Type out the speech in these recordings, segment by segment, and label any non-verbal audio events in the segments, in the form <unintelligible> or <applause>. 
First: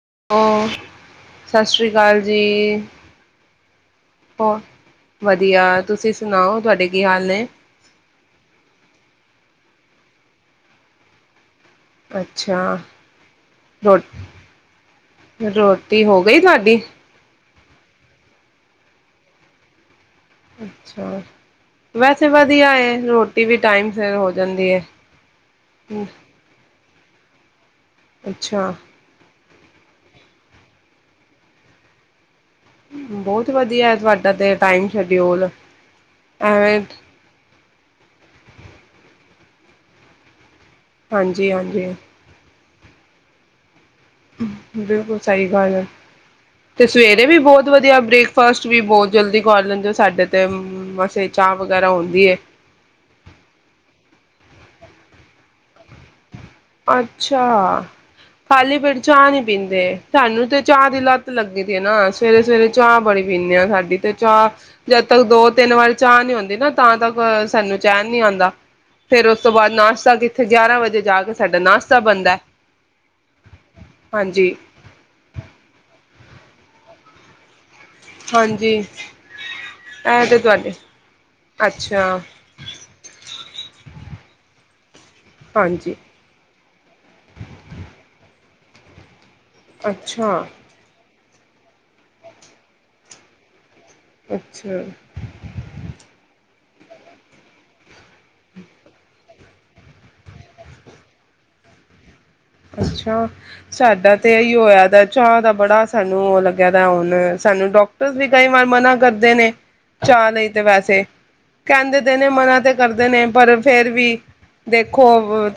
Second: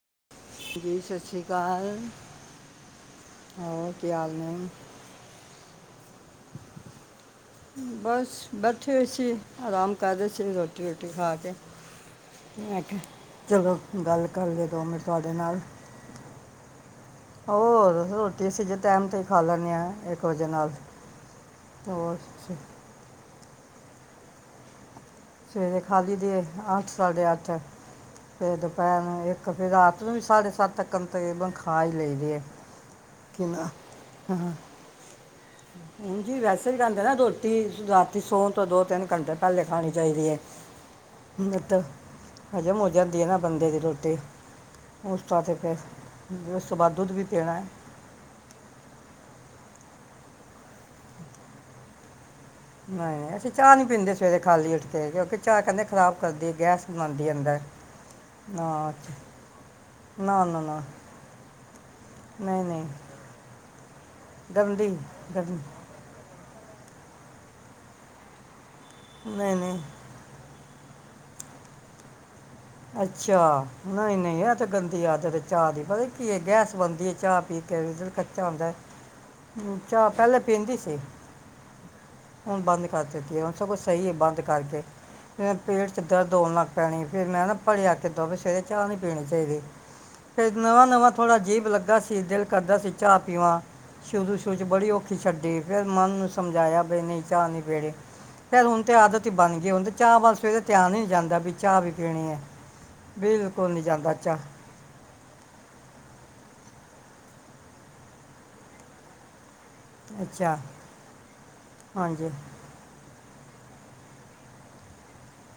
<inaudible> ਸਤਿ ਸ੍ਰੀ ਅਕਾਲ ਜੀ ਹੋਰ ਕੀ ਹਾਲ ਹੋ ਨੇ ਵਧੀਆ। ਤੁਸੀਂ ਸੁਣਾਓ ਤੁਹਾਡੇ ਕੀ ਹਾਲ ਨੇ। ਬਸ ਬੈਠੇ ਹੋਏ ਸੀ ਆਰਾਮ ਕਰ ਰਹੇ ਸੀ ਰੋਟੀ ਰੁਟੀ ਖਾ ਕੇ। ਅੱਛਾ ਮੈਂ ਕਿਹਾ ਚਲੋ ਰੋ ਗੱਲ ਕਰ ਲਈਏ ਦੋ ਮਿੰਟ ਤੁਹਾਡੇ ਨਾਲ ਰੋਟੀ ਹੋ ਗਈ ਤੁਹਾਡੀ ਹੋਰ ਰੋਟੀ ਅਸੀਂ ਜੇ ਟਾਈਮ ਤੇ ਹੀ ਖਾ ਲੈਂਦੇ ਹਾਂ। ਅੱਛਾ ਵੈਸੇ ਸ- ਵਧੀਆ ਹੈ ਰੋ ਏ ਵੀ ਟਾਈਮ ਸਿਰ ਹੋ ਜਾਂਦੀ ਏ। ਸਵੇਰੇ ਖਾਲੀ ਦੇ ਅੱਠ ਸਾਢੇ ਅੱਠ <unintelligible> ਫੇਰ ਅੱਛਾ ਦੁਪੈਰ ਨੂੰ ਇੱਕ <unintelligible> ਫੇ ਰਾਤ ਨੂੰ ਵੀ ਸਾਢੇ ਸੱਤ ਤੱਕਮ ਤਕਰੀਬਨ ਖਾ ਹੀ ਲਈਦੇ ਆ <unintelligible> ਬਹੁਤ ਵਧੀਆ ਤੁਹਾਡਾ ਤੇ ਟਾਈਮ ਸ਼ਡਿਊਲ ਹਜੀ, ਵੈਸੇ ਹੀ ਐਵੇਂ ਕੇਦੇ ਨਾ ਰੋਟੀ ਰਾਤੀ ਸੋ ਤੋਂ ਦੋ, ਤਿੰਨ <unintelligible> ਘਟੇ ਪਹਿਲੇ ਖਾਣੀ ਚਾਹੀਦੀ ਹੈ। <unintelligible> ਹਾਂਜੀ ਮਿਰਚ ਹਾਂਜੀ ਹਜਮ ਹੋ ਜਾਂਦੀ ਹੈ ਨਾ ਬੰਦੇ ਦੀ ਰੋਟ ਬਿਲਕੁਲ ਸਹੀ ਗੱਲ ਹੈ, ਉਸ ਤੋਂ ਤੇ ਬਾਅਦ ਦੁੱਧ ਸਵੇਰੇ ਵੀ ਪੀਣਾ ਹੈ ਬਹੁਤ ਵਧੀਆ ਬ੍ਰੇਕਫਾਸਟ ਵੀ ਬਹੁਤ ਜਲਦੀ ਕਰ ਲੇਦੇ, ਸਾਡੇ ਤੇ ਮਸੇ ਚਾਹ ਵਗੈਰਾ ਹੁੰਦੀ ਹੈ। ਨਹੀਂ, ਨਹੀਂ ਅਸੀਂ ਚਾਹ ਨੀ ਪੀਂਦੇ ਸਵੇਰੇ ਖਾਲੀ ਉੱਠ ਕੇ ਕਿਉਂਕਿ ਚਾਹ ਕਹਿੰਦੇ ਖ਼ਰਾਬ ਅੱਛਾ ਖਾਲੀ ਨਾ ਪੇਟ ਚਾਹ ਨੀ ਪੀਂਦੇ, ਨਾ ਸਾਨੂੰ ਨਾ ਤੇ ਨਾ ਚਾਹ ਦੀ ਲੱਤ ਲੱਗੀ ਦੀ ਨਾ ਸਵੇਰੇ ਨਹੀਂ ਸਵੇਰੇ ਨਹੀਂ ਚਾਹ ਬੜੀ ਪੀਂਦੇ ਆ, ਸਾਡੀ ਤੇ ਚਾਹ ਗੰਦੀ ਜਦ ਤੱਕ ਦੋ, ਗੰਦੀ ਤਿੰਨ ਵਾਰ ਚਾਹ ਨੀ ਆਉਂਦੀ ਨਾ ਤਾਂ ਤੱਕ ਸਾਨੂੰ ਚੈਨ ਨੀ ਆਉਂਦਾ। ਫੇਰ ਉਸ ਤੋਂ ਨਹੀਂ ਬਾਅਦ ਨਹੀਂ ਨਾਸ਼ਤਾ ਕਿੱਥੇ ਗਿਆਰਾਂ ਵਜੇ ਜਾ ਸਾਡਾ ਨਾਸ਼ਤਾ ਬਣਦਾ ਅੱਛਾ। ਨਹੀਂ ਨਹੀਂ ਹਾਂਜੀ ਇਹ ਤੇ ਗੰਦੀ ਆਦਤ ਚਾ ਦੀ ਬ ਕੀ ਗੈਸ ਬਣਦੀ ਹੈ ਚਾਹ ਪੀ ਕੱਚਾ ਹੁੰਦਾ ਹਾਂਜੀ ਚਾਹ ਇਹ ਤੇ ਪਹਿਲਲੇ ਤੁਹਾਡੇ ਪੀਂਦੀ ਸੀ ਅੱਛਾ ਹੁਣ ਬੰਦ ਕਰ ਦਿੱਤੀ ਹੈ ਹੁਣ ਸਗੋਂ ਸਹੀ ਹੈ ਬੰਦ ਕਰਕੇ ਪੇਟ ਹਾਂਜੀ 'ਚ ਦਰਦ ਹੋਣ ਲੱਗ ਪੈਣੀ ਫਿਰ ਮੈਂ ਨਾ <unintelligible> ਦੋ ਸਵੇਰੇ ਚਾਹ ਨੀ ਪੀਣੀ <unintelligible> ਸੇਵੇ ਅੱਛਾ ਤੇ ਨਵਾਂ ਨਵਾਂ <unintelligible> ਥੋੜਾ ਅਜੀਬ ਲੱਗਾ ਸੀ, ਦਿਲ ਕਰਦਾ ਸੀ ਚਾਹ ਪੀਵਾਂ <unintelligible> ਸ਼ੁਰੂ ਸ਼ੁਰੂ ਚ ਅੱਛਾ ਬੜੀ ਔਖੀ ਛੱਡੀ ਫਿਰ ਮਨ ਨੂੰ ਸਮਝਾਇਆ <unintelligible> ਬਾਈ ਨਹੀਂ ਚਾਹ ਨੀ ਪੀੜੇ ਫਰ ਹੁਣ ਤੇ ਆਦਤ ਹੀ ਬਣ ਗਈ ਹੋੁਣ ਤੇ ਚਾਹ ਵੱਲ ਸਵੇਰੇ ਧਿਆਨ ਹੀ ਨਹੀਂ ਜਾਂਦਾ ਵੀ ਚਾਹ ਵੀ ਪੀਣੀ ਹੈ। <unintelligible> ਅੱਛਾ। ਬਿਲਕੁਲ ਨਹੀਂ ਜਾਂਦਾ ਸਾਡਾ ਤੇ ਚਾਹ ਇਹੀ ਹੋਇਆ ਚਾਹਅ ਦਾ ਬੜਾ ਸਾਨੂੰ ਉਹ ਲੱ <unintelligible> ਜਣਾ ਹੁਣ ਸਾਨੂੰ ਡਾਕਟਰ ਵੀ ਕਈ ਵਾਰ ਮਨਾ ਕਰਦੇ ਨੇ ਚਾਅ ਲਈ ਅੱਛਾ ਤੇ ਵੈਸੇ, ਕਹਿੰਦੇ ਤੇ ਹਾਂਜੀ ਨੇ ਮਨਾ ਤੇ ਕਰਦੇ ਨੇ <unintelligible> ਪਰ ਹੁਣ ਫੇਰ ਵੀ ਦੇਖੋ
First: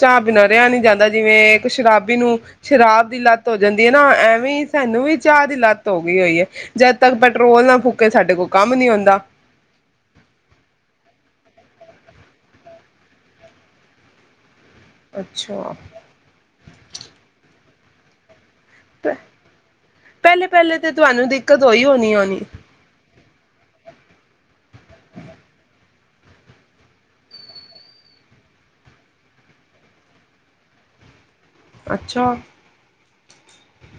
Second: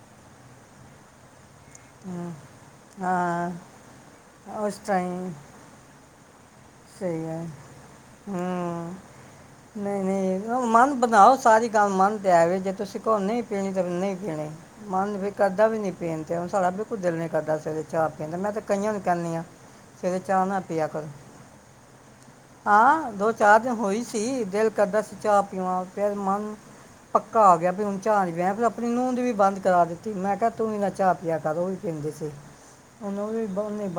ਚਾਹ ਬਿਨਾਂ ਰਿਹਾ ਨਹੀਂ ਜਾਂਦਾ ਜਿਵੇਂ ਤੇ ਸ਼ਰਾਬੀ ਹਮ, ਨੂੰ ਸ਼ਰਾਬ ਦੀ ਲੱਤ ਹਾਂ ਹੋ ਜਾਂਦੀ ਹੈ ਨਾ। ਐਵੇਂ ਹੀ ਉਸ ਸਾਨੂੰ ਵੀ ਟਾਈਮ ਚਾਹ ਦੀ ਲੱਤ ਹੋ <inaudible> ਤੱਕ ਸਹੀ ਗੱਲ। ਪੈਟਰੋਲ ਨਾ ਫੂਕੇ ਸਾਡੇ ਕੋਲ ਕੰਮ ਨੀ ਹੂੰ, ਆਉਂਦਾ ਨਹੀਂ ਨਹੀਂ। ਹਾ ਮਨ ਬਣਾਓ ਸਾਰੀ ਗੱਲ ਮੰਨ ਤੇ ਆ। ਵੀ ਜੇ ਤੁਸੀਂ ਕਹੋ ਨਹੀਂ ਪੀਣੀ ਤਾਂ ਨਹੀਂ ਪੀਣੀ। ਮਨ ਵੀ ਕਰਦਾ ਅੱਛਾ ਵੀ ਨੀ ਪੀਣੀ ਤੇ, ਹੁਣ ਸਾਡਾ ਬਿਲਕੁਲ ਦਿਲ ਨੀ ਕਰਦਾ ਸਵੇਰੇ। ਚਾਹ ਪੀਂਦਾ। ਮੈਂ ਤੇ ਕਈਆਂ ਨੂੰ ਕਹਿਣੀ ਆ ਸਵੇਰੇ ਚਾਹ ਪਹਿਲੇ ਨਾ ਪਹਿਲੇ ਪਿਆ ਤੇ ਕਰੋ। ਤੁਹਾਨੂੰ ਦਿੱਕਤ ਹੋਈ ਹੋਣੀ ਹੋਣੀ ਹਾਂ ਦੋ ਚਾਰ ਦਿਨ ਹੋਈ ਸੀ, ਦਿਲ ਕਰਦਾ ਸੀ ਚਾਹ ਪੀਵਾ। ਫਿਰ ਮਨ ਪੱਕਾ ਆ ਗਿਆ ਵੀ ਹੁਣ ਚਾਹ ਨੀ। ਮੈਂ ਫੇਰ ਆਪਣੀ ਨੂੰਹ ਦੀ ਵੀ ਬੰਦ ਕਰਾ ਦਿੱਤੀ ਮੈਂ ਕਿਹਾ ਤੂੰ ਵੀ ਨਾ ਚਾਹ ਯਾ ਕਦੋਂ ਵੀ ਪੀਂਦੇ ਸੀ। ਅੱਛਾ ਉਹਨੂੰ ਵੀ <unintelligible>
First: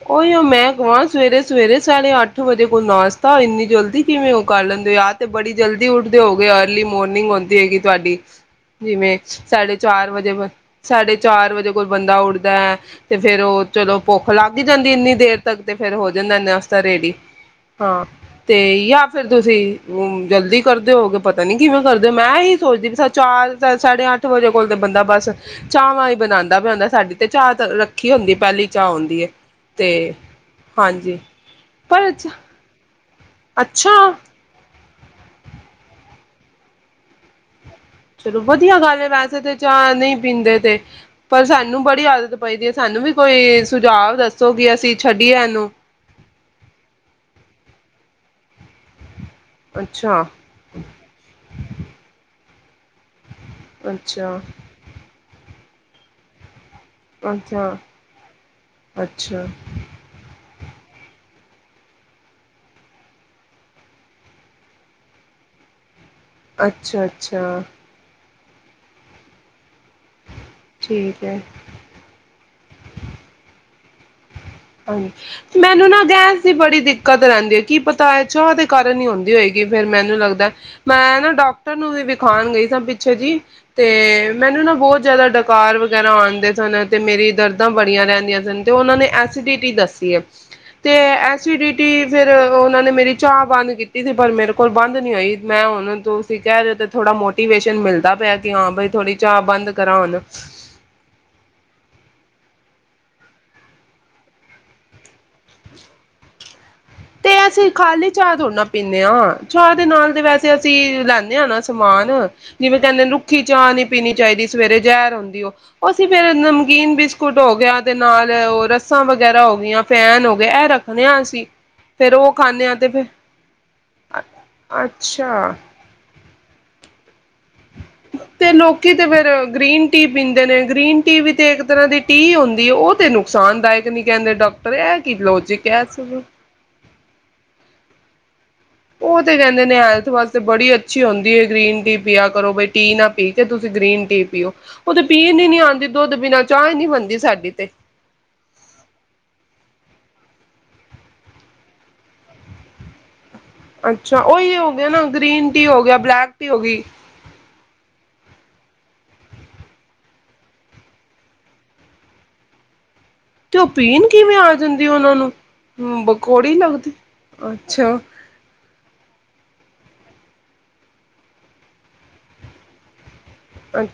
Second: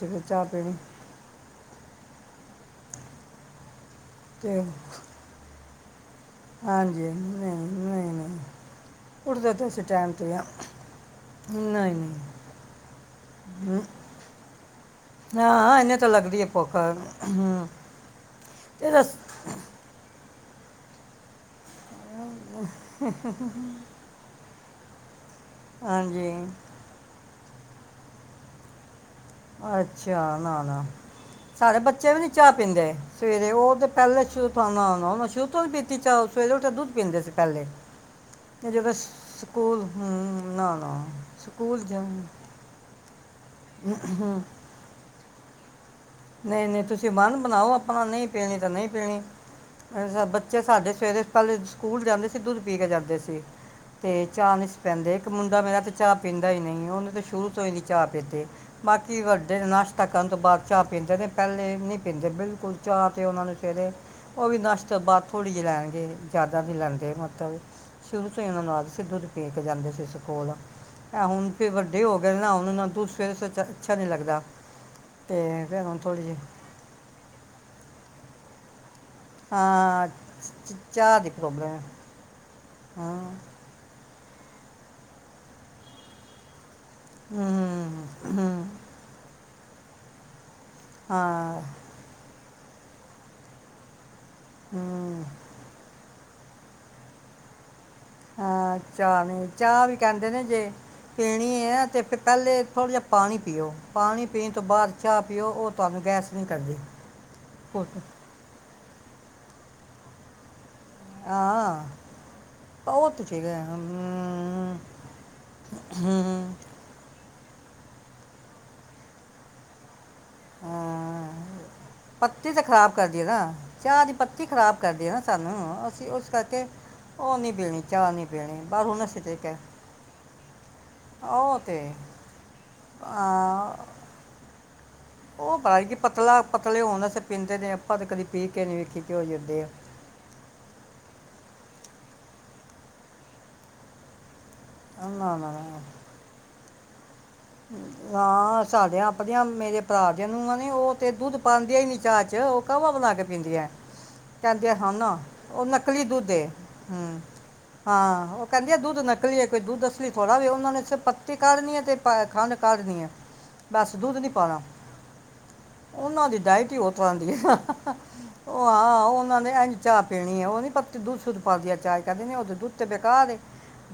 ਸੀ ਫਿਰ ਉਹੀਓ ਚਾਹ ਮੈਂ ਪੀਣੀ ਕਵਾਂ ਸਵੇਰੇ-ਸਵੇਰੇ ਸਾਢੇ ਅੱਠ ਵਜੇ ਕੋਈ ਨਾਸ਼ਤਾ, ਇੰਨੀ ਜਲਦੀ ਕਿਵੇਂ ਉਹ ਤੇ ਕਰ ਲੈਂਦੇ? ਯਾ ਤੇ ਬੜੀ ਜਲਦੀ ਉਠ ਤੇ ਹੋ ਗਏ ਅਰਲੀ ਹਾਂਜੀ ਮੋਰਨਿੰਗ ਨਹੀਂ ਹੁੰਦੀ ਹੋਏਗੀ ਨਹੀਂ ਤੁਹਾਡੀ। ਨਹੀਂ ਜਿਵੇਂ ਉੱਠਦੇ ਤਾਂ ਸਾਡੇ ਅਸੀਂ ਚਾਰ ਟਾਈਮ ਤੇ ਵਜੇ, ਆ ਸਾਡੇ ਚਾਰ ਵਜੇ ਕੋਈ ਨਹੀਂ ਨਹੀਂ ਬੰਦਾ ਉੱਠਦਾ ਹੈ ਤੇ ਫੇਰ ਉਹ ਚਲੋ ਭੁੱਖ ਲੱਗ ਹੀ ਜਾਂਦੀ ਇੰਨੀ ਦੇਰ ਤੱਕ ਤੇ ਹਾਂ ਫੇਰ ਇਹਨੇ ਤਾਂ ਹੋ ਜਾਂਦਾ ਏ ਲੱਗਦੀ ਹੈ ਭੁੱਖ ਨਾਸਤਾ ਰੇਡੀ। ਹਮ, ਹਾਂ, ਤੇ ਇਹਦਾ ਯਾ ਫੇਰ ਤੁਸੀਂ ਜਲਦੀ ਕਰਦੇ ਹੋਗੇ ਪਤਾ ਨੀ ਕਿਵੇਂ ਕਰਦੇ ਹੋ ਮੈਂ ਇਹੀ ਸੋਚਦੀ ਪਈ ਸਾਂ, ਚਾਰ ਸਾਢੇ ਅੱਠ ਵਜੇ ਕੋਲ ਤਾਂ ਬੰਦਾ ਬਸ ਚਾਹਵਾਂ ਹੀ ਹਾਂਜੀ ਬਣਾਦਾ ਬਣਾਦਾ ਸਾਡੀ ਤੇ ਚਾਹ ਧਰ ਰੱਖ ਖੀ ਹੁੰਦੀ ਪਹਿਲੀ। ਚਾਹ ਹੁੰਦੀ ਏ। ਅੱਛਾ ਨਾ-ਨਾ, ਸਾਡੇ ਪਰ ਬੱਚੇ ਵੀ ਨੀ ਚਾਹ ਪੀਂਦੇ। ਸਵੇਰੇ, ਉਹ ਤੇ ਅੱਛਾ ਪਹਿਲੇ <unintelligible> ਨਾ ਮੈਂ ਤਾਂ ਸ਼ੁਰੂ ਤੋਂ ਨੀ ਪੀਤੀ ਚਾਹ, ਉਸ ਵੇਲੇ ਓਥੇ ਦੁੱਧ ਪੀਂਦੇ ਸੀ ਪਹਿਲੇ। ਚਲੋ ਇਹ ਵਧੀਆ ਜਦੋਂ ਗੱਲ ਹੈ ਵੈਸੇ ਤੇ ਸਕੂਲ ਚਾਹ ਨਹੀਂ ਹਮ, ਪੀਂਦੇ ਨਾ ਤੇ ਨਾ ਪਰ ਸਾਨੂੰ ਸਕੂਲ ਬੜੀ ਜਾਂ ਆਦਤ ਪਈਦੀ ਏ। ਸਾਨੂੰ ਵੀ ਕੋਈ ਸੁਝਾਵ ਦੱਸੋ ਕਿ ਅਸੀਂ ਛੱਡੀਏ ਏਨੂੰ। ਨਹੀਂ-ਨਹੀਂ, ਤੁਸੀਂ ਮਨ ਬਣਾਓ ਆਪਣਾ ਨਹੀਂ ਪੀਣੀ ਤਾਂ ਨਹੀਂ ਪੀਣੀ। ਅੱਛਾ, ਬੱਚੇ ਸਾਡੇ ਸਵੇਰੇ ਪਹਿਲੇ ਸਕੂਲ ਜਾਂਦੇ ਸ ਤੇ ਦੁੱਧ ਪੀ ਕੇ ਜਾਂਦੇ ਸੀ। ਤੇ ਅੱਛਾ ਚਾਹ ਨੀ ਸੀ ਪਿਆਂਦੇ। ਮੁੰਡਾ ਮੇਰਾ ਤੇ ਚਾਹ ਪੀਂਦਾ ਈ ਨਈ ਏ। ਉਹਨੇ ਤਾਂ ਸ਼ੁਰੂ ਤੋਂ ਹੀ ਅੱਛਾ ਨਹੀਂ ਚਾਹ ਪੀਤੀ। ਬਾਕੀ ਅੱਛਾ ਵੱਡੇ ਨਾਸ਼ਤਾ ਕਰਨ ਤੋਂ ਬਾਅਦ ਚਾੱਪ ਪੀਂਦੇ ਨੇ ਪੈਲੇ ਨੀ ਪੀਂਦੇ ਬਿਲਕੁਲ ਚਾ ਤੇ ਔਨਾਂ ਨੂੰ ਸਵੇਰੇ ਔ ਵੀ ਨਾਸ਼ਤੇ ਤੋ ਬਾਦ ਥੋੜੀ ਜੀ ਲੈਣਗੇ। ਜਾਦਾ ਨੀ ਅੱਛਾ ਲੈਂਦੇ ਮਤਲ ਅੱਛਾ ਸ਼ੁਰੂ ਤੋਂ ਹੀ ਏਨਾਂ ਨੂੰ ਆਦਤ ਸੀ ਦੁਧ ਪੀ ਕੇ ਜਾਂਦੇ ਸੀ, ਸ ਕੋਲ, ਠੀਕ ਐ ਹੈ ਹੁਣ ਫਿਰ ਵੱਡੇ ਹੋ ਗਏ ਨਾ ਹੁਨ ਐਨਾ ਦੂੂਧ ਸਵੇਰੇ-ਸਵੇਰੇ ਚ ਅੱਛਾ ਨੀ ਲਗਦਾ। ਹਾਂਜ, ਮੈਂ ਮੈਨੂੰ ਨਾ ਗੈਸ ਦੀ ਬੜੀ ਦਿੱਕਤ ਰਹਿੰਦੀ ਏ ਕੀ ਪਤਾ ਐ ਚਾਅ ਦੇ ਫੇਰ ਨੀ ਹੋਂਦੀ ਹੋਏਗੀ ਫੇਰ ਹਾਂ ਮੈਨੂੰ ਲੱਗਦੈ ਚ- ਚ- ਚਾਹ ਮੈਂ ਦੀ ਨਾ ਪ੍ਰੋਬਲਮ ਡਾਕਟਰ ਹੈ ਨੂੰ ਵੀ ਵਿਖਾਣ ਗਈ ਨਾ ਪਿੱਛੇ ਹਾਂ ਜੀ ਤੇ ਤੇ ਮੈਨੂੰ ਨਾ ਬੌਤ ਜੈਦਾ ਡਕਾਰ ਵਗੈਰਾ ਆਂਦੇ ਸਨ ਤੇ ਮੇਰੀ ਦਰਦਾਂ ਹਮ, ਬੜੀਆਂ ਰਹਦੀਆਂ ਸਨ ਹਮ, ਤੇ ਔਨਾਂ ਨੇ ਐ ਐਸੀ ਡੀ ਟੀ ਦਸੀ ਐ। ਤੇ ਹਾਂ ਐਸੀਡੀਟੀ ਫੇਰ ਔ ਔਨਾ ਨੇ ਮੇਰੀ ਚਾਹ ਬੰਦ ਕੀਤੀ ਸੀ। ਪਰ ਮੇਰੇ ਕੋਲ ਬਾੰਦ ਨੀ ਹਮ, ਹੋਈ ਮੈਂ ਹੁਣ ਦੋ ਤੁਸੀਂ ਕੈਰੇ ਔ ਤੇ ਥੋੜਾ ਮੋਟੀਵੇਸ਼ਨ ਮਿਲ ਹਾਂ ਚਾਹ ਨੇ ਚਾਹ ਵੀ ਹੁਣ ਕੈੰਦੇ ਨੇ ਜੇ ਪੀਣੀ ਏ ਤੇ ਫੇਰ ਪੈਲੇ ਥੋੜ੍ਹਾ ਜਾ ਪਾਣੀ ਪੀਓ ਪਾਣੀ ਪੀਣ ਤੋਂ ਬਾਦ ਚਾਹ ਪੀਓ ਔ ਤੁਹਾਨੂੰ ਗੈਸ ਨ੍ਹੀਂ ਕਰਦੀ। ਤੇ ਅਸੀਂ ਉਹ ਤਾਂ- ਖਾਲੀ ਚਾਹ ਥੋੜਨਾ ਪੀਂਦੇ ਆਂ, ਚਾਹ ਦੇ ਨਾਲ ਤੇ ਵੈਸੇ ਅਸ ਸੀਂ ਲੈਂਦੇ ਆਂ ਨਾ ਹਾਂ ਸਮਾਨ। ਜਿਵੇਂ, ਕੈੰਦੇਂ ਉਹ ਤਾਂ ਰੁੱਖੀ ਠੀਕ ਹੈ ਚਾਹ ਨੀ ਪੀਣੀ ਚਾਹੀਦੀ ਹਮ, ਸਵੇਰੇ ਜੈਰ ਹੂੰਦੀ ਔ। ਅਸੀਂ ਫੇਰ ਹਮ, ਨਮਕੀਨ ਬਿਸ ਕੁਟ ਹੋ ਗਿਆ ਤੇ ਨਾਲ ਔ ਰੱਸਾਂ ਵਗੈਰਾ ਹੋ ਗੀਆਂ। ਫੈਨ ਹੋ ਗੇ, ਐ ਰੱਖਣੇ ਹਾਂ ਅਸੀਂ। ਫੇਰ ਉਹ ਪੱਤੀ ਤੇ ਖਾਂਦੇ ਹਾਂ ਖ਼ਰਾਬ ਫਿਰ ਕਰਦੀ ਏ ਨਾ ਚਾਹ ਦੀ ਪੱਤੀ ਖ਼ਰਾਬ ਕਰਦੀ ਏ ਨਾ ਅੱਛਾ ਸਾਨੂੰ। ਅਸੀ ਉਸ ਕਰਕੇ ਔ ਨੀ ਪੀਣੀ। ਚਾਹ ਨਹੀਂ ਤੇ ਪੀਣੀ ਬਾਹਰ ਲੋਕੀ ਹੁਣ ਤੇ ਅਸੀਂ ਫੇਰ ਕਹਿ ਗ੍ਰੀਨ ਟੀ ਪੀਂਦੇ ਨੇ ਗ੍ਰੀਨ ਟੀ ਵੀ ਤੇ ਇੱਕ ਤਰ੍ਹਾਂ ਦੀ ਟੀ ਹੁੰਦੀ ਏ, ਔਹ ਤੇ ਆ ਨੁਕਸਾਨਦਾਇਕ ਨੀ ਕੈੰਦੇ ਡਾਕ ਪਰ ਐ ਕਿ ਉਹ ਲੋੋਜਿਕ ਏ ਪਤਾ ਐ ਨੀ ਕਿ ਸਬ ਪਤਲਾ ਪਤਲੇ ਹੋਣ ਵਾਸਤੇ ਪੀਂਦੇ ਨੇ ਆਪਾਂ ਤੇ ਕਦੀ ਪੀਕ ਔ ਤੇ ਕੈੰਦੇ ਨੇ ਹੈਲਥ ਵਾਸਤੇ ਬੜੀ ਅੱਛੀ ਹੁੰਦੀ ਏ। ਗ੍ਰੀਨ ਟੀ ਪੀਆ ਕਰੋ ਬਈ ਟੀ ਨਾ ਪੀ ਕੇ ਤੁਸੀਂ ਗ੍ਰੀਨ ਟੀ ਪੀਓ। ਔਹ ਤੇ ਪੀਣ ਨੀ ਆਂਦੀ, ਦੋਧ ਬਿਨਾ ਚਾਹ ਈਨੀ ਹੰਦੀ <unintelligible> ਹਾਂ ਸਾਡਿਆਂ ਆਪਣੀਆਂ ਭਰਾ ਦੀਆ ਨੂੰਆਂ ਨੇ ਉਹ ਤੇ ਦੁੱਧ ਪਾਉਂਦੇਿਆ ਹੀ ਨੀ ਚਾਹਅ ਚ, ਉਹ ਕਾਹਵਾ ਬਣਾ ਕੇ ਪੀਂਦੀ ਹੈ ਅੱਛਾ ਉਹੀ ਹੋ ਕਹਿੰਦੇ ਗਿਆ ਹਨ ਨਾ ਗ੍ਰੀਨ ਉਹ ਟੀ ਹੋ ਗਿਆ ਨਕਲੀ ਦੁੱਧ ਬਲੈਕ ਇਹ ਟੀ ਹੋ ਗਈ ਹਾਂ ਉਹ ਕਹਿੰਦੀ ਆ ਦੁੱਧ ਨਕਲੀ ਹੈ ਕੋਈ ਦੱਧ ਅਸਲੀ ਥੋੜਾ ਵੀ ਉਹਨਾਂ ਨੇਿਰ ਪੱਤੀ ਕਢਨੀ ਹੈ ਤੇ ਖੰਡ ਕਾਦ ਦੀਆਂ ਤੇ ਉਹ ਬਸ ਪੀਣ ਦੁੱਧ ਨੀ ਕਿਵੇਂ ਆ ਪਾਣਾ ਜਾਂਦੀ ਉਹਨਾਂ ਨੂੰ ਹਮ ਉਹਨਾਂ ਦੀ ਬਕੌੜੀ ਡਾਇਟ ਹੀ ਉਹ ਲੱਗਦੀ ਤਰ੍ਹਾਂ ਦੀ ਅੱਛਾ ਉਹ ਆਾਂ ਉਹਨਾਂ ਨੇ ਇ ਚਾਹ ਪੀਣੀ ਉਹ ਨੀ ਪੱਤੀ ਦੁੱਧੱਧ ਪਲਦੀ ਆ ਚਾਹ ਕਹਿਿੰਦੇ ਉਹ ਦੁੱ ਤੇਤੇ ਬਕਾ ਦੇ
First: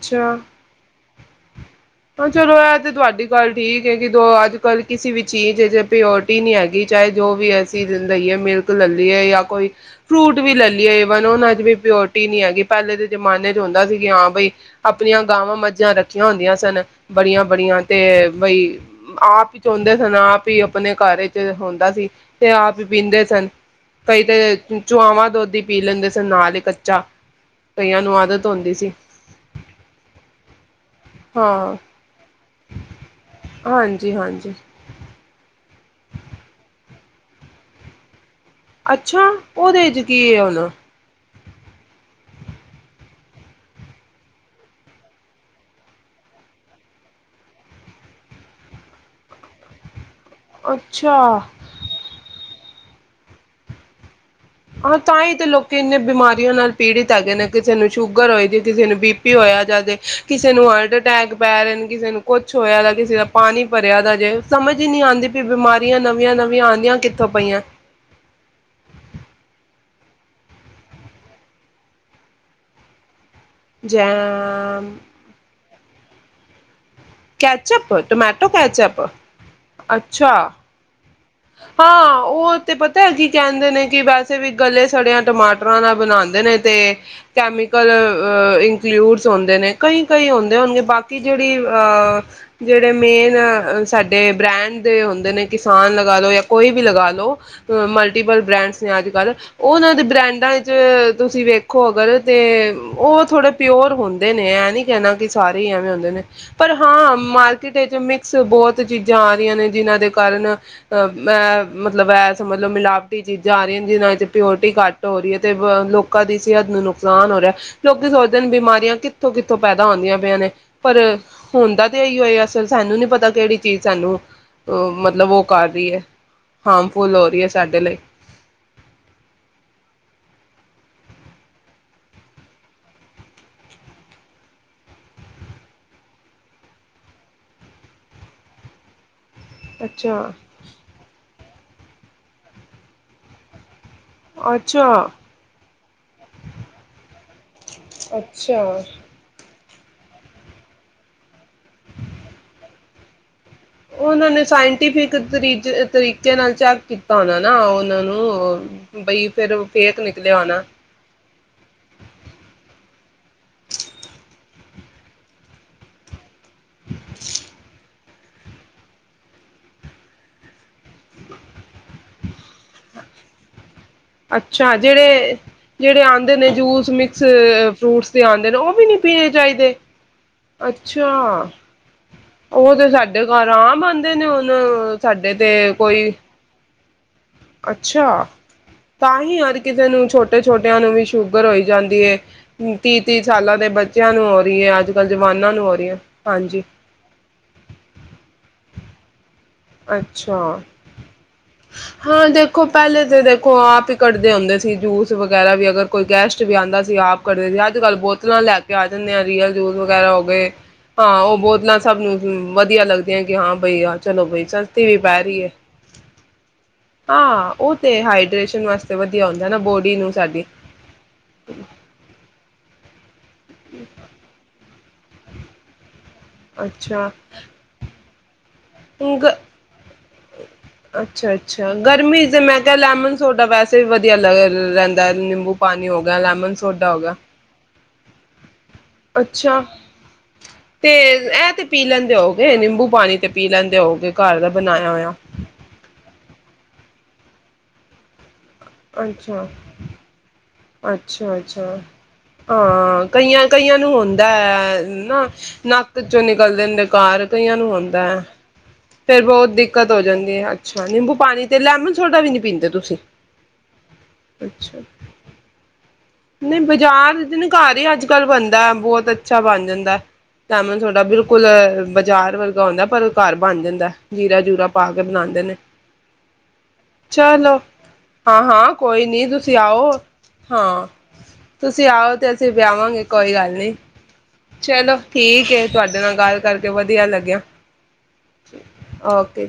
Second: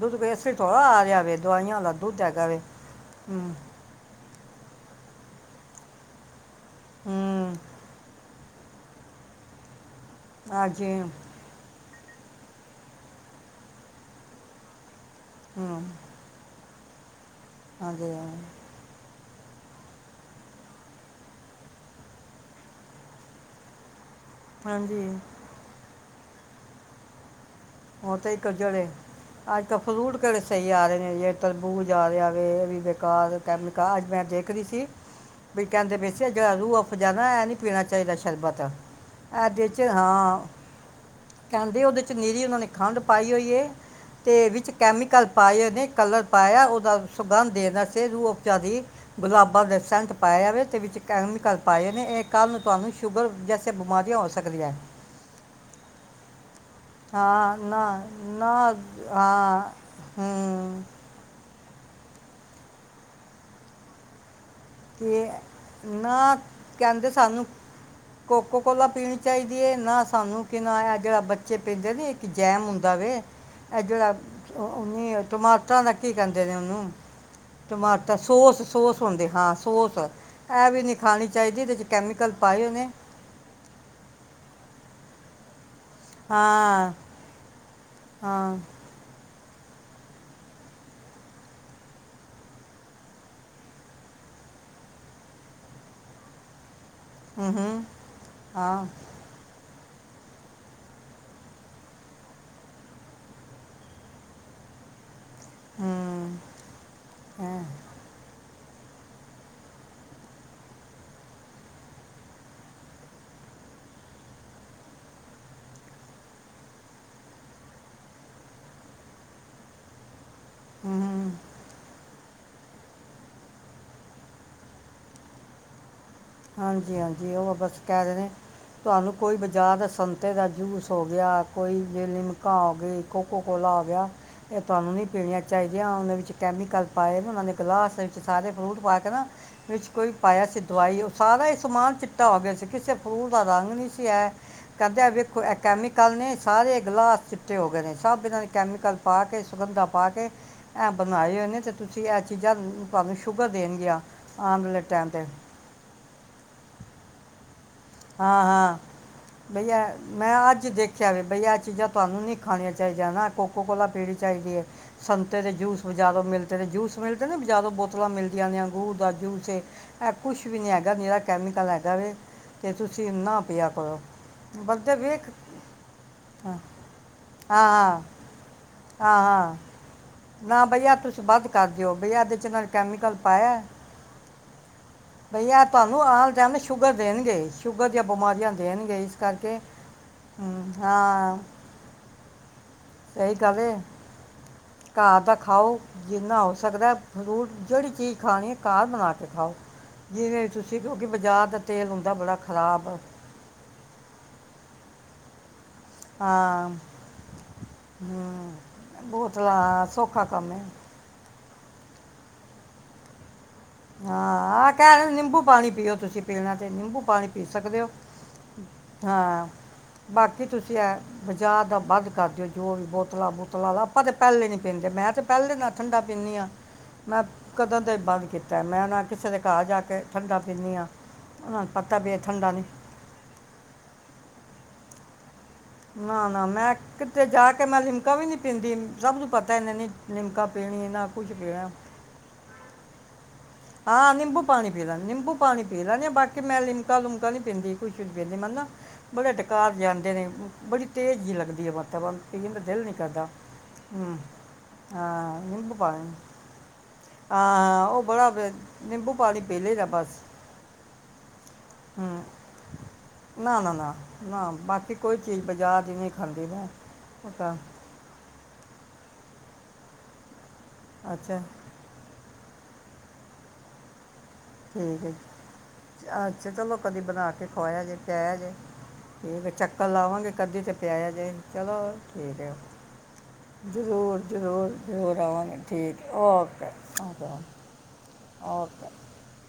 ਦੁੱਧ ਵੈਸੇ ਥੋੜਾ ਆ ਜਾ ਵੇਦਵਾਈ <unintelligible> ਲਾਦੂ ਹਾਂ ਚਗਾ ਚਲੋ ਵ ਇਹ <unintelligible> ਤੁਹਾਡੀ ਗੱਲ ਠੀਕ ਹੈ ਕਿ ਦੋ ਅੱਜ ਕੱਲ੍ਹ ਕਿਸੇ ਵੀ ਚੀ ਜੇ ਪੁਰਿੱਟੀ ਨਹੀਂ ਚਾਹੇ ਜੋ ਵੀ ਹੂੰ ਐਸੀ ਜ਼ਿੰਦਗੀ ਹੈ <unintelligible> ਲੈਂਦੀ ਹੈ ਜਾਂ ਕੋਈ ਫਰੂਟ ਵੀ ਲੈ ਲਈਏ ਹਾਂਜੀ ਇਵਨ ਉਹਨਾਂ ਦੀ ਵੀ ਪਿਓਰ ਟੀ ਨਹੀਂੀ ਹੈਗੀ ਪਹਿਲੇ ਦੇ ਜਮਾਨੇ ਚ ਹੁੰਦਾ ਸੀ ਕਿ ਹਾਂ ਬਈ ਆਪਣੀਆਂ ਗਾਵਾਂ, ਹੂੰ ਮੱਝਾਂ ਰੱਖੀਆਂ ਹੁੰਦੀਆਂ ਸਨ। ਬੜੀਆਂ ਬੜੀਆਂ ਤੇ ਹਾਂਜੀ ਬਈ ਆਪ ਹੀ ਚਾਹੁੰਦੇ ਸਨ, ਆਪ ਹੀ ਆਪਣੇ ਘਰ ਚ ਹੁੰਦਾ ਸੀ, ਤੇ ਆਪ ਹੀ ਪੀਂਦੇ ਸਨ। ਕਈ ਤਾਂ ਹਾਂਜੀ ਚੁਆਵਾਂ ਦੁੱਧ ਹੀ ਪੀ ਲੈਂਦੇ ਸੀ। ਸਰਨਾ <unintelligible> ਦੇ ਕੱਚਾ ਕਈਆਂ ਉਹ ਨੂੰ ਤੇ ਆਦਤ ਇੱਕ ਹੁੰਦੀ ਜਿਹੜੇ ਸੀ ਅੱਜ ਕਲ ਫਰੂਟ ਕਿਹੜੇ ਸਹੀ ਆ ਰਹੇ ਨੇ, ਜਿਵੇਂ ਹਾਂ ਤਰਬੂਜ ਜਾ ਰਿਹਾ <unintelligible> ਤੇ ਇਹ ਵੀ ਬੇਕਾਰ <unintelligible> ਹਾਂਜੀ ਮੈਂ ਦੇਖ ਹਾਂਜੀ ਰਹੀ ਸੀ ਵੀ ਕਹਿੰਦੇ ਪਏ ਸੀ ਜਿਹੜਾ ਰੂਹਫਜਾਣਾ ਹੈ ਇਹ ਨਹੀਂ ਪੀਣਾ ਚਾਹੀਦਾ ਸ਼ਰਬਤ ਅੱਛਾ ਇਹਦੇ ਉਹਦੇ ਚ ਕੀ ਹਾਂ ਆ ਹੁਣ। ਕਹਿੰਦੇ ਉਹਦੇ ਚ ਨੀਰੀ ਖੰਡ ਪਾਈ ਹੋਈਏ ਤੇ ਵਿੱਚ ਕੈਮੀਕਲ ਪਾਏ ਹੋਏ ਨੇ, ਕਲਰ ਪਾਇਆ ਉਹਦਾ ਸੁਗੰਧ ਦੇਣ ਵਾਸਤੇ ਰੂਹਫ਼ਜ਼ਾ ਦੀ, ਗੁਲਾਬਾਂ ਦੇ ਸੈਂਟ ਪਾਇਆ ਵੇ ਤੇ ਵਿੱਚ ਅੱਛਾ ਕੈਮੀਕਲ ਪਾਏ ਨੇ, ਇਹ ਕੱ ਭਾਵੇਂ ਸ਼ੂਗਰ ਜੈਸੀ ਬਿਮਾਰੀਆਂ ਸਕਦੀਆਂ ਹੈ। ਹਾਂ ਤਾਂ ਹੀ ਤੇ ਲੋਕੀ ਇੰਨੇ ਬਿਮਾਰੀਆਂ ਪੀੜਿਤ ਹੈਗੇ ਨੇ। ਹਾਂ ਕਿਸੇ ਨੂੰ ਨਾ ਸ਼ੂਗਰ ਹੋਏ ਨਾ ਜ ਕਿਸੇ ਨੂੰ ਬੀ ਪੀ ਹਾਂ ਹੋਇਆ ਜਾਂ ਕਿਸੇ ਨੂੰ ਹੂੰ ਹਾਰਟ ਅਟੈਕ ਪੈ ਰੈਣ ਕਿਸੇ ਨੂੰ ਕੁਛ ਹੋਇਆ ਦੇ ਕਿਸੇ ਦਾ ਪਾਣੀ ਭਰਿਆ ਦਾ ਜੇ। ਸਮਝ ਹੀ ਨੀ ਆਂਦੀ ਕਿ ਪੀ ਬਿਮਾਰੀਆਂ ਨਾ ਨਵੀਆਂ-ਨਵੀਆਂ ਆਉਂਦੀਆਂ ਕਹਿੰਦੇ ਕਿੱਥੋਂ ਸਾਨੂੰ ਪਈਆਂ। ਕੋਕੋ ਕੋਲਾ ਪੀਣੀ ਚਾਹੀਦੀ ਨਾ ਸਾਨੂੰ ਕਿ ਨਾ ਜਿਹੜਾ ਬੱਚੇ ਪੈਂਦੇ ਨੀ ਇੱਕ ਜੈਮ ਹੁੰਦਾ ਵੇ ਇਹ ਜਿਹੜਾ ਜੈਮ <unintelligible> ਟਮਾਟਰਾਂ ਦਾ ਕੀ ਕੇਂਦੇ ਨੇ ਉਹਨੂੰ ਕੈਚਅਪ ਟਮਾਟਰ ਟੋਮੈਟੋ ਸੋਸ ਸੋਸ ਕੈਚਅਪ। ਹੁੰਦੇ ਹਾਂ ਸੋਸ ਅੱਛਾ, ਇਹ ਵੀ ਨਹੀਂ ਖਾਣੀ ਚਾਹੀਦੀ ਇਹਦੇ ਚ ਹਾਂ ਕੈਮੀਕਲ ਉਹ ਪਾਏ ਹੋਏ ਤੇ ਨੇ ਪਤੈ ਕੀ ਕਹਿੰਦੇ ਨੇ ਕਿ ਵੈਸੇ ਗੱਲੇ ਸੜਿਆ ਟਮਾਟਰ ਨਾਲ ਬਣਾਂਦੇ ਨੇ ਤੇ ਹਾਂ ਕੈਮੀਕਲ ਹਾਂ ਇਨਕਲੁੜ <unintelligible> ਨੇ ਕਈ ਕਈ ਹੁੰਦੇ ਹੋਣਗੇ ਬਾਕੀ ਜਿਹੜੀ ਅ ਜਿਹੜੇ ਮੇਨ ਸਾਡੇ ਬ੍ਰੈਂਡ ਦੇ ਹੁੰਦੇ ਨੇ ਕਿਸਾਨ ਲਗਾ ਲਓ ਜਾਂ ਕੋਈ ਵੀ ਲਗਾ ਲਓ ਹੂੰ ਹੂੰ ਮਲਟੀਪਲ ਹਾਂ ਬ੍ਰੈਂਡਸ ਨੇ ਅੱਜ-ਕੱਲ੍ਹ। ਉਹਨਾਂ ਦੇ ਬ੍ਰੈਂਡਾਂ ਚ ਤੁਸੀਂ ਵੇਖੋ ਅਗਰ ਤੇ ਉਹ ਥੋੜ੍ਹੇ ਪਿਓਰ ਹੁੰਦੇ ਨੇ ਇਹ ਨਹੀਂ ਕਹਿਣਾ ਸਾਰੇ ਹੀ ਐਵੇਂ ਹੁੰਦੇ ਨੇ। ਹੂੰ ਪਰ ਹਾਂ ਹੈ, ਮਾਰਕੀਟ ਇੱਚ ਮਿਕਸ ਬਹੁਤ <unintelligible> ਚੀਜ਼ਾਂ ਆ ਰਹੀਆਂ ਨੇ ਜਿਹਨਾਂ ਦੇ ਕਾਰਨ ਅਹ ਅ ਮਤਲਬ ਐ ਸਮਜਲੋ ਸਮਲਬ ਮਿਲਾਵਟੀ ਚੀਜ਼ਾਂ ਆ ਰਹੀਆਂ ਨੇ, ਜਿਹਨਾਂ ਵਿੱਚ ਪਿਓਰਟੀ ਘੱਟ ਹੋਰੀ ਤੇ ਬ-ਲੋਕਾਂ ਦੀ ਸਿਹਤ ਨੂੰ ਨੁਕਸਾਨ ਹੋ ਰਿਹਾ ਲੋਕੀ ਸੋਚਦੇ ਨੇ ਬਿਮਾਰੀਆਂ ਕਿੱਥੋਂ ਕਿੱਥੋਂ ਪੈਦਾ ਹੁੰਦੀ ਪਿਆਂ ਨੇ। ਪਰ ਹੂੰ ਹੂੰ ਹੁਣਦਾ ਤੇ ਇਹੀ ਹੋਏ ਸਾਨੂੰ ਨੀ ਪਤਾ ਕਿਹੜੀ ਚੀਜ਼ ਸਾਨੂੰ ਅਹ ਮਤਲਬ ਉਹ ਕਰ ਰਹੀ ਹੈ। ਹਾਰਮਫੁਲ ਹੋ ਹਾਂਜੀ-ਹਾਂਜੀ ਰਹੀ ਹੈ ਉਹ ਬਸ ਸਾਡੇ ਲਈ ਕਹਿ ਦੇਣੇ ਤੁਹਾਨੂੰ ਕੋਈ ਬਾਜਾਰ ਦਾ ਸੰਤੇ ਦਾ ਜੂਸ ਹੋ ਗਿਆ ਕੋਈ ਜੇ ਨਿਮਕਾ ਹੋ ਗਈ ਕੋਕੋ ਕੋਲਾ ਹੋ ਗਿਆ ਇਹ ਤੁਹਾਨੂੰ ਨਹੀਂ ਪੀਣੀਆਂ ਚਾਹੀਦੀਆਂ ਉਹਣਾ ਵਿੱਚ ਕੈਮੀਕਲ ਪਾਏ ਨੇ ਉਹਨਾਂ ਦੇ ਗਲਾਸ ਵਿੱਚ ਸਾਰੇ ਫਰੂਟ ਪਾ ਕੇ ਨਾ ਵਿੱਚ ਕੋਈ ਅੱਛਾ ਪਾਇਆ ਸੀ ਦਵਾਈ <unintelligible> ਇਹ ਸਮਾਨ ਚਿੱਟਾ ਹੋ ਗਿਆ ਸੀ ਕਿਸੇ ਫਰੂਟ ਦਾ ਰੰਗ ਨਹੀਂ ਸੀ। ਅੱਛਾ ਕਹਿੰਦੇ ਆ ਵੇਖੋ ਇਹ ਕੈਮੀਕਲ ਨੇ ਸਾਰੇ ਗਲਾਸ ਚਿੱਟੇ ਹੋ ਗਏ ਨੇ ਸਬ ਇੰਨਾ ਨੇ ਅੱਛਾ ਕੈਮੀਕਲ ਪਾ ਕੇ ਸੁਗੰਧਾ ਪਾ ਕੇ ਇਹ ਬਣਾਏ ਹੋਏ ਨੇ ਤੇ ਤੁਸੀਂ ਇਹ ਚੀਜ਼ਾਂ ਅ-ਪਾਵੇ ਉਹਨਾਂ ਨੇ ਸਾਇੰਟੀਫਿਕ ਤਰੀ-ਤਰੀ ਨਾਲ ਚੈੱਕ ਕੀਤਾ ਹੋਣਾ ਨਾ ਹਾਂ-ਹਾਂ ਨੂੰ ਫਿਰ ਬਈ ਅ ਫੇਕ ਮੈਂ ਨਿਕਲਿਆ ਹੋਣਾ ਅੱਜ ਦੇਖਿਆ ਵੇ ਬਈ ਆਹ ਚੀਜ਼ਾਂ ਤੁਹਾਨੂੰ ਨਹੀਂ ਖਾਣੀਆਂ ਚਾਹੀਦੀਆਂ ਨਾ ਕੋਕੋ ਕੋਲਾ ਪੀੜੀ ਚਾਹੀਦੀ ਹੈ। ਸੰਤੇ ਦੇ ਜੂਸ ਬਜ਼ਾਰੋਂ ਮਿਲ ਜੇੜੇ ਜੂਸ ਮਿਲਦੇ ਨਾ ਬਜਾਰੋਂ ਬੋ <unintelligible> ਮਿਲਦੀਆਂ ਨੇ ਅੰਗੂੂਰ ਦਾ ਜੂਸ ਏ, ਇਹ ਕੁਛ ਵੀ ਨਹੀਂ ਹੈਗਾ ਨਿਰਾ ਕੈਮੀਕਲ ਹੈਗਾ ਵੇ। ਤੇ ਤੁਸੀਂ ਨਾ ਪਿਆ ਕਰੋ ਅੱਛਾ ਬੰਦੇ ਵੇਖ ਜਿਹੜੇ -ਜਿਹੜੇ ਆਉਂਦੇ ਨੇ ਹਾਂ ਜੂਸ, ਮਿਕਸ ਹਾਂ ਫਰੂਟਸ ਦੇ ਆਉਂਦੇ ਨੇ ਉਹ ਵੀ ਨੀ ਹਾਂ ਪੀਣੇ ਹਾਂ ਚਾਹੀਦੇ ਨਾ ਭਈਆ ਅੱਛਾ ਤੁਸੀਂ ਵੱਧ ਕਰ ਦਿਓ ਭਈਆ ਇਹਦੇ ਚ ਨਾਲ ਉਹ ਤੇ ਕੈਮੀਕਲ ਸਾਡੇ ਘਰ ਪਾਇਆ ਹੈ। ਆਮ ਆਉਦੇ ਨੇ ਹੁਣ ਸਾਡੇ ਤੇ ਭਈਆ ਤੁਹਾਨੂੰ ਕੋਈ ਆਲ ਟਾਈਮ ਨਾ ਸ਼ੂਗਰ ਦੇਣਗੇ ਸ਼ੂਗਰ ਦੀਆਂ ਅੱਛਾ ਬਿਮਾਰੀਆਂ ਦੇਣਗੇ ਇਸ ਤਾਂ ਹੀ ਕਰਕੇ ਯਾਰ ਕਿਸੇ ਨੂੰ ਛੋਟੇ- ਹਮ, ਛੋਟਿਆਂ ਨੂੰ ਵੀ ਹਾਂ ਸ਼ੂਗਰ ਹੋਈ ਜਾਂਦੀ ਹੈ ਤੀਹ -ਤੀਹ ਸਹੀ ਸਾਲਾਂ ਗੱਲ ਦੇ ਹੈ ਬੱਚਿਆਂ ਨੂੰ ਹੋ ਰਹੀ ਏ ਘਰ ਦਾ ਖਾਓ ਜਿੰਨਾ ਹੋ ਸਕਦਾ। ਫਰੂਟ ਜਿਹੜੀ ਚੀਜ਼ ਖਾਣੀ ਖਾਹ ਬਣਾ ਕੇ ਖਾਓ ਅੱਛਾ ਜਿਵੇਂ ਤੁਸੀਂ ਕਿਉਂਕਿ ਬਾਜ਼ਾਰ ਦਾ ਤੇਲ ਹੁੰਦਾ ਹਾਂ ਬੜਾ ਦੇਖੋ ਖਰਾਬ ਪਹਿਲੇ ਤਾਂ ਦੇਖੋ ਆਪ ਹੀ ਕੱਢਦੇ ਹੁੰਦੇ ਸੀ, ਜੂਸ ਵਗੈਰਾ ਵੀ ਅਗਰ ਕੋਈ ਗੈਸਟ ਵੀ ਹਾਂ ਆਉਂਦਾ ਸੀ ਆਪ ਘਰੇ ਸੀ ਅੱਜ ਕੱਲ ਬੋਤਲਾਂ ਹਮ, ਲੈ ਕੇ ਆ ਜਾਂਦੇ ਆ ਰੀਅਲ ਜੂਸ ਬੋਤਲਾਂ ਵਗੈਰਾ ਹੋ ਸੌਖਾ ਗਏ ਕੰਮ ਹੈ ਹਾਂ ਉਹ ਬਹੁਤ ਬੋਤਲਾਂ ਸਭ ਨੂੰ ਵਧੀਆ ਲੱਗਦੀਆਂ ਹਾਂ ਬਈ, ਆ ਚਲੋ ਬਈ ਹਾਂ ਸਸਤੀ ਵੀ ਕਹਿਣ ਪੈ ਨਿੰਬੂ ਰਹੀ ਹੈ ਪਾਣੀ ਪੀਓ, ਤੁਸੀਂ ਪੀਣਾ ਅਤੇ ਨਿੰਬੂ ਪਾਣੀ ਪੀ ਹਾਂ ਉਹ ਸਕਦੇ ਹੋ ਤੇ ਹਾਈਡ੍ਰੇਸ਼ਨ ਵਾਸਤੇ ਵਧੀਆ ਹਾਂ। ਹੁੰਦਾ ਨਾ ਬੋਡੀ ਨੂੰ ਸਾਡੀ ਬਾਕੀ ਤੁਸੀਂ ਹੈ ਬਾਜ਼ਾਰ ਦਾ ਵੱਧ ਕਰ ਦਿਓ ਜੋ ਵੀ ਬਹੁਤ ਬੋਤਲਾ ਬੂਤਲਾ ਦਾ ਆਪਾਂ ਤਾਂ ਪਹਿਲੇ ਨੀ ਪੀਂਦੇ ਮੈਂ ਤੇ ਪਹਿਲੇ ਨਾਲ ਠੰਡਾ ਪੀਣੀ ਆ, ਅੱਛਾ ਮੈਂ ਕਦੋਂ ਦਾ ਈ ਬੰਦ ਅਤੇ ਮੈਂ ਉਹਨਾਂ ਗ ਕਿਸੇ ਦੇ ਘਰ ਜਾ ਕੇ ਠੰਡਾ ਪੀਂਦੀ ਆ ਅੱਛਾ ਉਹਨਾਂ ਨੂੰ ਅੱਛਾ ਪਤਾ ਵੀ ਇਹ ਗਰਮੀ ਤੇ ਠੰਡਾ ਮੈਂ ਕਿਹਾ ਨਹੀਂ ਲੈਮਨ ਸੋਡਾ ਵੈਸੇ ਵੀ ਵਧੀਆ ਲੱਗਦਾ ਰਹਿੰਦਾ ਏ ਨਿੰਬੂ ਪਾਣੀ ਹੋ ਗਿਆ ਨਾ ਨਾ ਲੈਮਨ ਮੈਂ ਸੋਡਾ ਹੋ ਗਿਆ ਕਿਤੇ ਜਾ ਕੇ ਮੈਂ ਲਿਮ ਕਦੀ ਨਹੀਂ ਪੀਂਦੀ ਸਭ ਨੂੰ ਪਤਾ ਅੱਛਾ ਇਹਨੇ ਨਹੀਂ ਲਿਮਕਾ ਪੀਣੀ ਤੇ ਨਾ ਕੁਝ ਇਹ ਤੇ ਪੀਣਾ ਪੀ ਲੈਂਦੇ ਹੋਗੇ ਨਿੰਬੂ ਪਾਣੀ ਤੇ ਪੀ ਲੈਂਦੇ ਹੋਗੇ ਹਾਂ ਘਰ ਨਿੰਬੂ ਦਾ ਪਾਣੀ ਪੀ ਬਣਾਇਆ ਲੈਦੇ ਹੋਇਆ। ਨਿੰਬੂ ਪਾਣੀ ਪੀ ਲੈਦੇ ਆ, ਬਾਕੀ ਕਿ ਮੈਂ ਲਿਮਕਾ ਲੁਮਕਾ ਨੀ ਪੀਦੀ ਕੁਛ ਜੀ ਨੀ ਮੰਨਦਾ ਅੱਛਾ, ਬੜੀ ਤੇਜ਼ ਜੀ ਅੱਛਾ ਅੱਛਾ ਲੱਗਦੀ ਹੈ ਵਾਤਾਵਰਨ ਪੀਣ ਦਾ ਦਿਲ ਨਹੀਂ ਹਾਂ ਕਰਦਾ ਕਈਆਂ ਕਈਆਂ ਨੂੰ ਹੂੰ ਹੁੰਦਾ ਹੈ। ਨਾ ਹਾਂ ਨਿੰਬੂ ਨੱਕ ਪਾਣੀ ਚੋਂ ਨਿਕਲਦੇ ਨੇ ਡਕਾਰ ਕਈਆਂ ਨੂੰ ਹਾਂ ਉਹ ਹੁੰਦਾ ਹੈ ਬੜਾ ਬ- ਨਿੰਬੂ ਫੇਿਰ ਪਾਣੀ ਬਹੁਤ ਪੀ ਲਈਦਾ ਦਿੱਕਤ ਹੋ ਬਸ ਜਾਂਦੀ ਹੈ। ਅੱਛਾ ਨਿੰਬੂ ਪਾਣੀ ਤੇ ਲੈਮਨ ਸੋਡਾ ਹੂੰ ਵੀ ਨਹੀਂ ਪੀਂਦੇ ਤੁਸੀਂ ਨਾ ਨਾ ਅੱਛਾ। ਬਾਕੀ ਕੋਈ ਚੀਜ਼ ਬਾਜਾਰ ਦੀ ਨਹੀਂ ਖਾਂਦੀ ਨਹੀਂ ਮੈਂ ਬਾਜ਼ਾਰ ਉਹ ਦੀ ਨੀ, ਤਾਂ ਘਰ ਹੀ ਅੱਜ ਕੱਲ੍ਹ ਬੰਨਦਾ ਬਹੁਤ ਅੱਛਾ ਬਣ ਜਾਂਦਾ ਲੈਮਨ ਸੋਡਾ ਅੱਛਾ ਬਿਲਕੁਲ ਬਾਜ਼ਾਰ ਵਰਗਾ ਹੁੰਂਦਾ, ਪਰ ਘਰ ਬਣ ਜਾਂਦਾ ਜੀਰਾ ਜੂਰਾ ਪਾ ਕੇ ਠੀਕ ਹੈ ਜੀ ਬਣਾਉਂਦੇ ਨੇ। ਅੱਛਾ ਚਲੋ ਕਦੀ ਬਣਾ ਕੇ ਚਲੋ ਖਵਾਇਆ ਜੇ ਪਿਆਆ ਜੇ ਹਾਂ-ਹਾਂ ਕੋਈ ਨੀ ਠੀਕ ਹੈ ਤੁਸੀਂ ਚੱਕਰ ਆਓ ਲਾਵਾਂਗੇ ਕਦੀ ਤੇ ਹਾਂ ਪਿਆਆ ਚਲੋ ਤੁਸੀਂ ਆਓ ਤੇ ਠੀਕ ਅਸੀਂ ਵਿਆਵਾਂਗੇ ਕੋਈ ਗੱਲ ਨੀ ਜ਼ਰੂਰ ਜ਼ਰੂਰ ਚਲੋ ਜ਼ਰੂਰ ਠੀਕ ਆਵਾਗੇ ਏ ਤੁਹਾਡੇ ਠੀਕ ਨਾਲ ਗੱਲ ਕਰਕੇ ਵਧੀਆ ਓਕੇ ਲੱਗਿਆ ਓਕੇ ਓਕੇ